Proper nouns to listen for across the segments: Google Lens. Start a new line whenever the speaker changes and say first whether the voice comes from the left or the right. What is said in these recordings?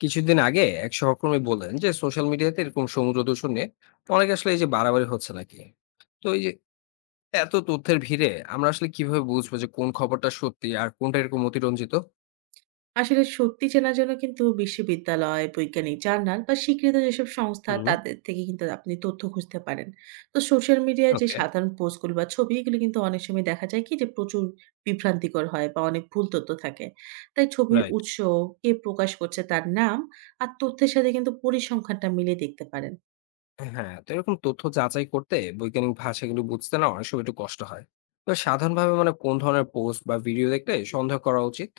left: কিছুদিন আগে এক সহকর্মী বললেন যে সোশ্যাল মিডিয়াতে এরকম সমুদ্র দূষণ নিয়ে অনেকে আসলে এই যে বাড়াবাড়ি হচ্ছে নাকি। তো এই যে এত তথ্যের ভিড়ে আমরা আসলে কিভাবে বুঝবো যে কোন খবরটা সত্যি আর কোনটা এরকম অতিরঞ্জিত?
right: আসলে সত্যি চেনার জন্য কিন্তু বিশ্ববিদ্যালয়, বৈজ্ঞানিক জার্নাল বা স্বীকৃত যেসব সংস্থা
left: হুম।
right: তাদের থেকে কিন্তু আপনি তথ্য খুঁজতে পারেন। তো সোশ্যাল মিডিয়ায় যে
left: ওকে।
right: সাধারণ পোস্টগুলো বা ছবি এগুলো কিন্তু অনেক সময় দেখা যায় কি যে প্রচুর বিভ্রান্তিকর হয় বা অনেক ভুল তথ্য থাকে। তাই ছবির
left: রাইট।
right: উৎস, কে প্রকাশ করছে তার নাম আর তথ্যের সাথে কিন্তু পরিসংখ্যানটা মিলিয়ে দেখতে পারেন।
left: হ্যাঁ, তো এরকম তথ্য যাচাই করতে বৈজ্ঞানিক ভাষাগুলো বুঝতে না অনেক সময় একটু কষ্ট হয়। তো সাধারণভাবে মানে কোন ধরনের পোস্ট বা ভিডিও দেখলে সন্দেহ করা উচিত?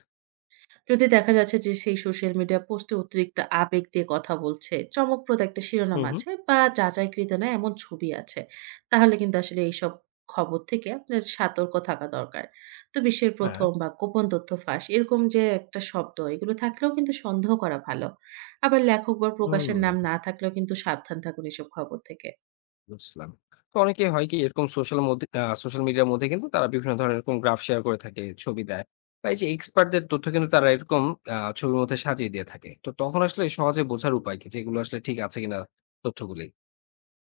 right: যদি দেখা যাচ্ছে যে সেই সোশ্যাল মিডিয়া পোস্টে অতিরিক্ত আবেগ দিয়ে কথা বলছে, চমকপ্রদ একটা শিরোনাম
left: হুম, হুম।
right: আছে বা যাচাইকৃত না এমন ছবি আছে, তাহলে কিন্তু আসলে এইসব খবর থেকে আপনার সতর্ক থাকা দরকার। তো বিশ্বের
left: হ্যাঁ।
right: ১ম বা গোপন তথ্য ফাঁস এরকম যে একটা শব্দ এগুলো থাকলেও কিন্তু সন্দেহ করা ভালো। আবার লেখক বা
left: হুম,
right: প্রকাশের নাম না থাকলেও কিন্তু সাবধান থাকুন এসব খবর থেকে।
left: বুঝলাম। তো অনেকে হয় কি এরকম সোশ্যাল মধ্যে সোশ্যাল মিডিয়ার মধ্যে কিন্তু তারা বিভিন্ন ধরনের এরকম গ্রাফ শেয়ার করে থাকে, ছবি দেয়। বা এই যে এক্সপার্টদের তথ্য কিন্তু তারা এরকম ছবির মধ্যে সাজিয়ে দিয়ে থাকে। তো তখন আসলে সহজে বোঝার উপায় কি? যে এগুলো আসলে ঠিক আছে কিনা তথ্যগুলি?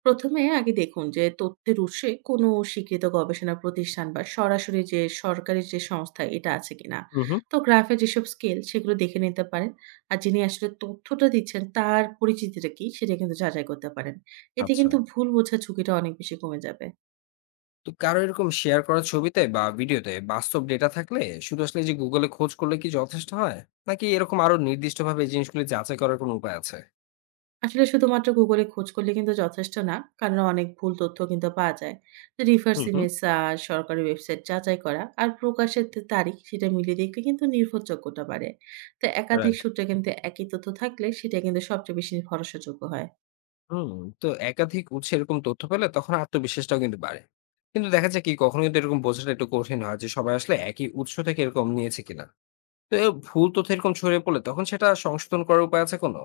right: প্রথমে আগে দেখুন যে তথ্যের উৎসে কোনো স্বীকৃত গবেষণা প্রতিষ্ঠান বা সরাসরি যে সরকারি যে সংস্থা এটা আছে কিনা।
left: হুম, হুম।
right: তো গ্রাফে যেসব স্কেল সেগুলো দেখে নিতে পারেন। আর যিনি আসলে তথ্যটা দিচ্ছেন তার পরিচিতিটা কি সেটা কিন্তু যাচাই করতে পারেন। এতে
left: আচ্ছা।
right: কিন্তু ভুল বোঝার ঝুঁকিটা অনেক বেশি কমে যাবে।
left: তো কারো এরকম শেয়ার করা ছবিতে বা ভিডিওতে বাস্তব ডেটা থাকলে শুধু আসলে এই যে Google এ খোঁজ করলে কি যথেষ্ট হয়? নাকি এরকম আরো নির্দিষ্টভাবে এই জিনিসগুলি যাচাই করার কোনো উপায় আছে?
right: আসলে শুধুমাত্র গুগলে খোঁজ করলে কিন্তু যথেষ্ট না, কারণ অনেক ভুল তথ্য কিন্তু পাওয়া যায়। তো রিভার্স
left: হুম, হুম।
right: ইমেজ সার্চ, সরকারি ওয়েবসাইট যাচাই করা আর প্রকাশের যে তারিখ সেটা মিলিয়ে দেখলে কিন্তু নির্ভরযোগ্যতা বাড়ে। তো একাধিক
left: রাইট।
right: সূত্রে কিন্তু একই তথ্য থাকলে সেটা কিন্তু সবচেয়ে বেশি ভরসাযোগ্য হয়।
left: হুম, তো একাধিক উৎসে এরকম তথ্য পেলে তখন আত্মবিশ্বাসটাও কিন্তু বাড়ে। কিন্তু দেখা যায় কি কখনো কিন্তু এরকম বোঝাটা একটু কঠিন হয় যে সবাই আসলে একই উৎস থেকে এরকম নিয়েছে কিনা। তো এ ভুল তথ্য এরকম ছড়িয়ে পড়লে তখন সেটা সংশোধন করার উপায় আছে কোনো?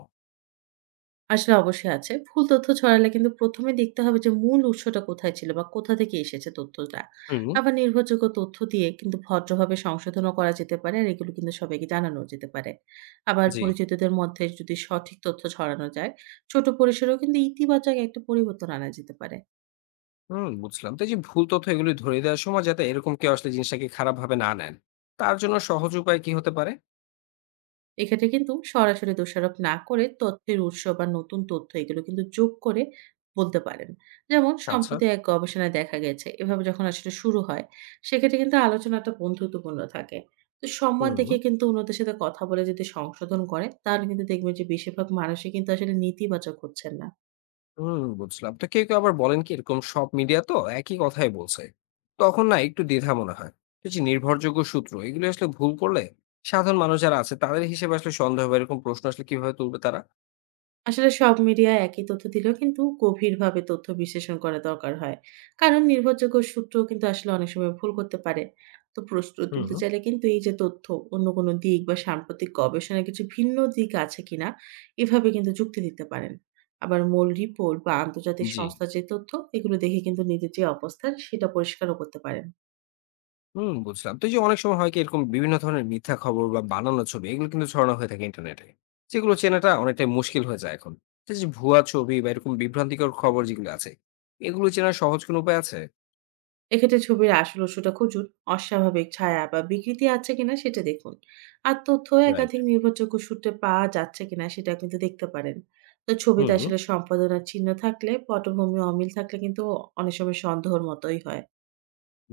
right: আসলে অবশ্যই আছে। ভুল তথ্য ছড়ালে কিন্তু ১ম এ দেখতে হবে যে মূল উৎসটা কোথায় ছিল বা কোথা থেকে এসেছে তথ্যটা।
left: হুম।
right: আবার নির্ভরযোগ্য তথ্য দিয়ে কিন্তু ভদ্রভাবে সংশোধনও করা যেতে পারে আর এগুলো কিন্তু সবাইকে জানানো যেতে পারে। আবার
left: জি।
right: পরিচিতদের মধ্যে যদি সঠিক তথ্য ছড়ানো যায়, ছোট পরিসরেও কিন্তু ইতিবাচক একটা পরিবর্তন আনা যেতে পারে।
left: হুম, বুঝলাম। তো এই যে ভুল তথ্য এগুলি ধরিয়ে দেওয়ার সময় যাতে এরকম কেউ আসলে জিনিসটাকে খারাপভাবে না নেন, তার জন্য সহজ উপায় কি হতে পারে?
right: এক্ষেত্রে কিন্তু সরাসরি দোষারোপ না করে তথ্যের উৎস বা নতুন তথ্য এগুলো কিন্তু যোগ করে বলতে পারেন। যেমন,
left: আচ্ছা।
right: সম্প্রতি এক গবেষণায় দেখা গেছে এভাবে যখন আসলে শুরু হয়, সেক্ষেত্রে কিন্তু আলোচনাটা বন্ধুত্বপূর্ণ থাকে। তো সম্মান
left: হুম।
right: দেখে কিন্তু অন্যদের সাথে কথা বলে যদি সংশোধন করে, তাহলে কিন্তু দেখবেন যে বেশিরভাগ মানুষই কিন্তু আসলে নেতিবাচক হচ্ছেন না।
left: হুম, বুঝলাম। তো কেউ আবার বলেন কি এরকম সব মিডিয়া তো একই কথাই বলছে। তখন না একটু দ্বিধা মনে হয়। এই যে নির্ভরযোগ্য সূত্র এগুলো আসলে ভুল করলে সাধারণ মানুষ যারা আছে তাদের হিসেবে আসলে সন্দেহ বা এরকম প্রশ্ন আসলে কিভাবে তুলবে তারা?
right: আসলে সব মিডিয়া একই তথ্য দিলেও কিন্তু গভীরভাবে তথ্য বিশ্লেষণ করা দরকার হয়, কারণ নির্ভরযোগ্য সূত্র কিন্তু আসলে অনেক সময় ভুল করতে পারে। তো প্রশ্ন
left: হুম,
right: তুলতে চাইলে কিন্তু এই যে তথ্য অন্য কোনো দিক বা সাম্প্রতিক গবেষণায় কিছু ভিন্ন দিক আছে কিনা, এভাবে কিন্তু যুক্তি দিতে পারেন। আবার মূল রিপোর্ট বা আন্তর্জাতিক
left: জি।
right: সংস্থার যে তথ্য এগুলো দেখে কিন্তু নিজের যে অবস্থান সেটা পরিষ্কারও করতে পারেন।
left: হুম, বুঝলাম। তো এই যে অনেক সময় হয় কি এরকম বিভিন্ন ধরনের মিথ্যা খবর বা বানানো ছবি এগুলো কিন্তু ছড়ানো হয়ে থাকে ইন্টারনেটে। যেগুলো চেনাটা অনেকটাই মুশকিল হয়ে যায় এখন। তো এই যে ভুয়া ছবি বা এরকম বিভ্রান্তিকর খবর যেগুলো আছে, এগুলো চেনার সহজ কোনো উপায় আছে?
right: এক্ষেত্রে ছবির আসল উৎসটা খুঁজুন। অস্বাভাবিক ছায়া বা বিকৃতি আছে কিনা সেটা দেখুন। আর তথ্য
left: রাইট।
right: একাধিক নির্ভরযোগ্য সূত্রে পাওয়া যাচ্ছে কিনা সেটা কিন্তু দেখতে পারেন। তো ছবিতে
left: হুম।
right: আসলে সম্পাদনার চিহ্ন থাকলে, পটভূমি অমিল থাকলে কিন্তু অনেক সময় সন্দেহর মতোই হয়।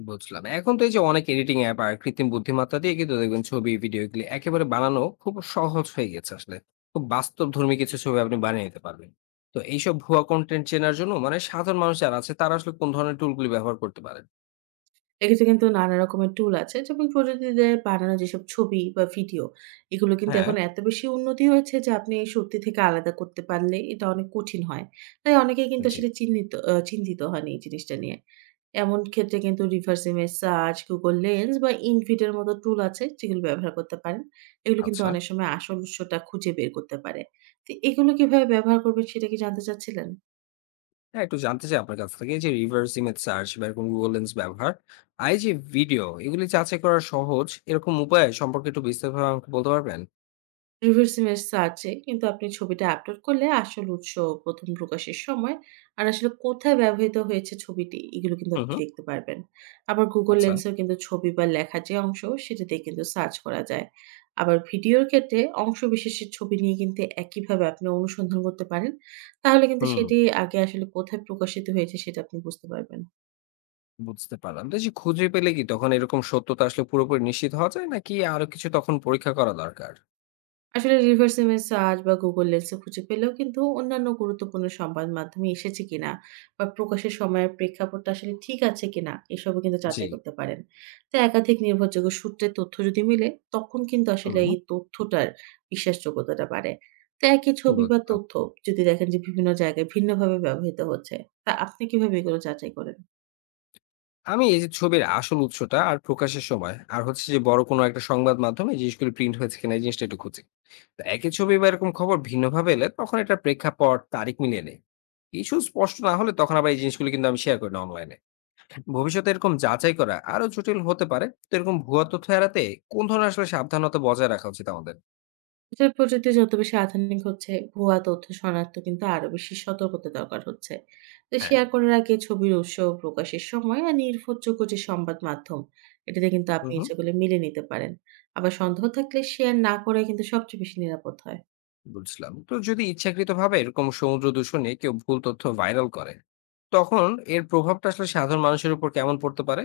left: বুঝলাম। এখন তো এই যে অনেক এডিটিং অ্যাপ আর কৃত্রিম বুদ্ধিমত্তা দিয়ে কিন্তু দেখবেন ছবি, ভিডিও এগুলি একেবারে বানানো খুব সহজ হয়ে গেছে আসলে। খুব বাস্তবধর্মী কিছু ছবি আপনি বানিয়ে নিতে পারবেন। তো এইসব ভুয়া কনটেন্ট চেনার জন্য মানে সাধারণ মানুষ যারা আছে তারা আসলে কোন ধরনের টুলগুলি ব্যবহার করতে পারেন?
right: এক্ষেত্রে কিন্তু নানা রকমের টুল আছে। যেমন প্রযুক্তিতে বানানো যেসব ছবি বা ভিডিও, এগুলো কিন্তু
left: হ্যাঁ।
right: এখন এত বেশি উন্নতি হয়েছে যে আপনি এই সত্যি থেকে আলাদা করতে পারলে এটা অনেক কঠিন হয়। তাই অনেকেই কিন্তু
left: জি,
right: আসলে চিহ্নিত আ চিন্তিত হন এই জিনিসটা নিয়ে। এমন ক্ষেত্রে কিন্তু reverse image search, Google Lens বা InVid এর মতো টুল আছে যেগুলো ব্যবহার করতে পারেন। এগুলো কিন্তু
left: আচ্ছা।
right: অনেক সময় আসল উৎসটা খুঁজে বের করতে পারে। তো এগুলো কিভাবে ব্যবহার করবেন সেটা কি জানতে চাচ্ছিলেন?
left: হ্যাঁ, একটু জানতে চাই আপনার কাছ থেকে যে reverse image search বা এরকম Google Lens ব্যবহার। আর এই যে ভিডিও এগুলি যাচাই করা সহজ এরকম উপায় সম্পর্কে একটু বিস্তারিতভাবে আমাকে বলতে পারবেন?
right: রিভার্স ইমেজ সার্চে কিন্তু আপনি ছবিটা আপলোড করলে আসল উৎস, প্রথম প্রকাশের সময় আর আসলে কোথায় ব্যবহৃত হয়েছে ছবিটি, এগুলো কিন্তু
left: হু,
right: আপনি
left: হু।
right: দেখতে পারবেন। আবার Google
left: আচ্ছা।
right: লেন্সেও কিন্তু ছবি বা লেখার যে অংশ সেটা দিয়ে কিন্তু সার্চ করা যায়। আবার ভিডিওর ক্ষেত্রে অংশবিশেষের ছবি নিয়ে কিন্তু একইভাবে আপনি অনুসন্ধান করতে পারেন। তাহলে কিন্তু
left: হুম।
right: সেটি আগে আসলে কোথায় প্রকাশিত হয়েছে সেটা আপনি বুঝতে পারবেন।
left: বুঝতে পারলাম। তো এই যে খুঁজে পেলে কি তখন এরকম সত্যতা আসলে পুরোপুরি নিশ্চিত হওয়া যায়? নাকি আরো কিছু তখন পরীক্ষা করা দরকার?
right: আসলে রিভার্স ইমেজ সার্চ বা গুগল লেন্সে খুঁজে পেলেও কিন্তু অন্যান্য গুরুত্বপূর্ণ সংবাদ মাধ্যমে এসেছে কিনা বা প্রকাশের সময়ের প্রেক্ষাপটটা আসলে ঠিক আছে কিনা, এসবও কিন্তু
left: জি।
right: যাচাই করতে পারেন। তো একাধিক নির্ভরযোগ্য সূত্রের তথ্য যদি মিলে, তখন কিন্তু আসলে
left: হুম,
right: এই তথ্যটার বিশ্বাসযোগ্যতাটা বাড়ে। তো একই ছবি বা
left: বুঝলাম।
right: তথ্য যদি দেখেন যে বিভিন্ন জায়গায় ভিন্নভাবে ব্যবহৃত হচ্ছে, তা আপনি কিভাবে এগুলো যাচাই করেন?
left: আমি এই যে ছবির আসল উৎসটা আর প্রকাশের সময় আর হচ্ছে যে বড় কোনো একটা সংবাদ মাধ্যমে এই জিনিসগুলো প্রিন্ট হয়েছে কিনা এই জিনিসটা একটু খুঁজি। তো একই ছবি বা এরকম খবর ভিন্নভাবে এলে তখন এটার প্রেক্ষাপট, তারিখ মিলিয়ে নেই। কিছু স্পষ্ট না হলে তখন আবার এই জিনিসগুলো কিন্তু আমি শেয়ার করি না অনলাইনে। ভবিষ্যতে এরকম যাচাই করা আরো জটিল হতে পারে। তো এরকম ভুয়া তথ্য এড়াতে কোন ধরনের আসলে সাবধানতা বজায় রাখা উচিত আমাদের?
right: ডিজিটাল প্রযুক্তি যত বেশি আধুনিক হচ্ছে, ভুয়া তথ্য শনাক্ত কিন্তু আরো বেশি সতর্কতা দরকার হচ্ছে। তো
left: হ্যাঁ।
right: শেয়ার করার আগে ছবির উৎস, প্রকাশের সময় আর নির্ভরযোগ্য যে সংবাদ মাধ্যম, এটাতে কিন্তু
left: হুম,
right: আপনি
left: হুম।
right: ইচ্ছাগুলো মিলে নিতে পারেন। আবার সন্দেহ থাকলে শেয়ার না করে কিন্তু সবচেয়ে বেশি নিরাপদ হয়।
left: বুঝলাম, তো যদি ইচ্ছাকৃতভাবে এরকম সমুদ্র দূষণে কেউ ভুল তথ্য ভাইরাল করে তখন এর প্রভাবটা আসলে সাধারণ মানুষের উপর কেমন পড়তে পারে?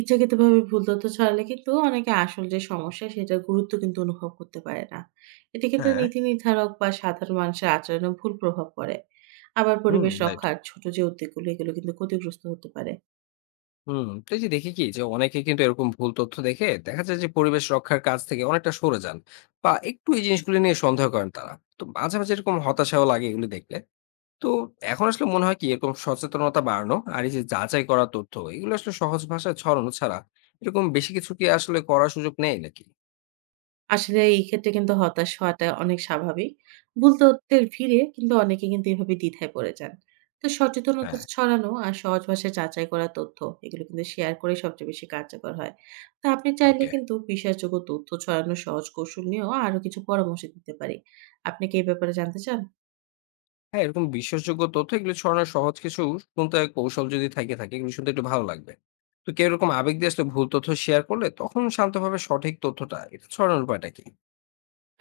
right: ইচ্ছাকৃতভাবে ভুল তথ্য ছড়ালে কিন্তু অনেকে আসল যে সমস্যা সেটার গুরুত্ব কিন্তু অনুভব করতে পারে না। এতে কিন্তু
left: হ্যাঁ।
right: নীতি নির্ধারক বা সাধারণ মানুষের আচরণে ভুল প্রভাব পড়ে। আবার
left: হুম,
right: পরিবেশ
left: রাইট।
right: রক্ষার ছোট যে উদ্যোগগুলো এগুলো কিন্তু ক্ষতিগ্রস্ত হতে পারে।
left: হুম, তো এই যে দেখি কি যে অনেকে কিন্তু এরকম ভুল তথ্য দেখে দেখা যায় যে পরিবেশ রক্ষার কাজ থেকে অনেকটা সরে যান বা একটু এই জিনিসগুলো নিয়ে সন্দেহ করেন তারা, তো মাঝে মাঝে এরকম হতাশাও লাগে এগুলো দেখলে। তো এখন আসলে মনে হয় কি এরকম সচেতনতা বাড়ানো আর এই যে যাচাই করা তথ্য এগুলো আসলে সহজ ভাষায় ছড়ানো ছাড়া এরকম বেশি কিছু কি আসলে করার সুযোগ নেই নাকি?
right: আসলে এই ক্ষেত্রে কিন্তু হতাশ হওয়াটা অনেক স্বাভাবিক। ভুল তথ্যের ভিড়ে কিন্তু অনেকে কিন্তু এভাবে দ্বিধায় পড়ে যান। তো সচেতনতা
left: হ্যাঁ।
right: ছড়ানো আর সহজ ভাষায় যাচাই করা তথ্য, এগুলো কিন্তু শেয়ার করে সবচেয়ে বেশি কার্যকর হয়। তো আপনি চাইলে
left: ওকে।
right: কিন্তু বিশ্বাসযোগ্য তথ্য ছড়ানোর সহজ কৌশল নিয়েও আরো কিছু পরামর্শ দিতে পারি। আপনি কি এই ব্যাপারে জানতে চান?
left: হ্যাঁ, এরকম বিশ্বাসযোগ্য তথ্য এগুলো ছড়ানোর সহজ কিছু শুনতে কৌশল যদি থেকে থাকে, এগুলো শুনতে একটু ভালো লাগবে। তো কেউ এরকম আবেগ দিয়ে আসলে ভুল তথ্য শেয়ার করলে তখন শান্তভাবে সঠিক তথ্যটা এটা ছড়ানোর উপায়টা কি?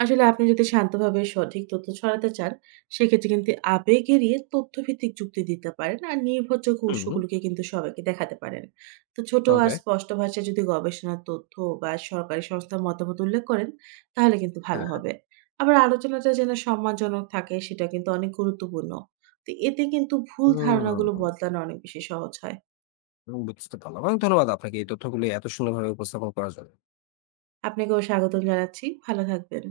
right: আসলে আপনি যদি শান্তভাবে সঠিক তথ্য ছড়াতে চান, সেক্ষেত্রে কিন্তু আবেগ এড়িয়ে তথ্যভিত্তিক যুক্তি দিতে পারেন আর নির্ভরযোগ্য
left: হুম।
right: উৎসগুলোকে কিন্তু সবাইকে দেখাতে পারেন। তো ছোট আর
left: ওকে,
right: স্পষ্ট ভাষায় যদি গবেষণার তথ্য বা সরকারি সংস্থার মতামত উল্লেখ করেন, তাহলে কিন্তু ভালো
left: হ্যাঁ।
right: হবে। আবার আলোচনাটা যেন সম্মানজনক থাকে সেটা কিন্তু অনেক গুরুত্বপূর্ণ। তো এতে কিন্তু ভুল ধারণাগুলো
left: হুম,
right: বদলানো অনেক বেশি সহজ হয়।
left: বুঝতে পারলাম। অনেক ধন্যবাদ আপনাকে এই তথ্যগুলো এত সুন্দরভাবে উপস্থাপন করার জন্য।
right: আপনাকেও স্বাগতম জানাচ্ছি। ভালো থাকবেন।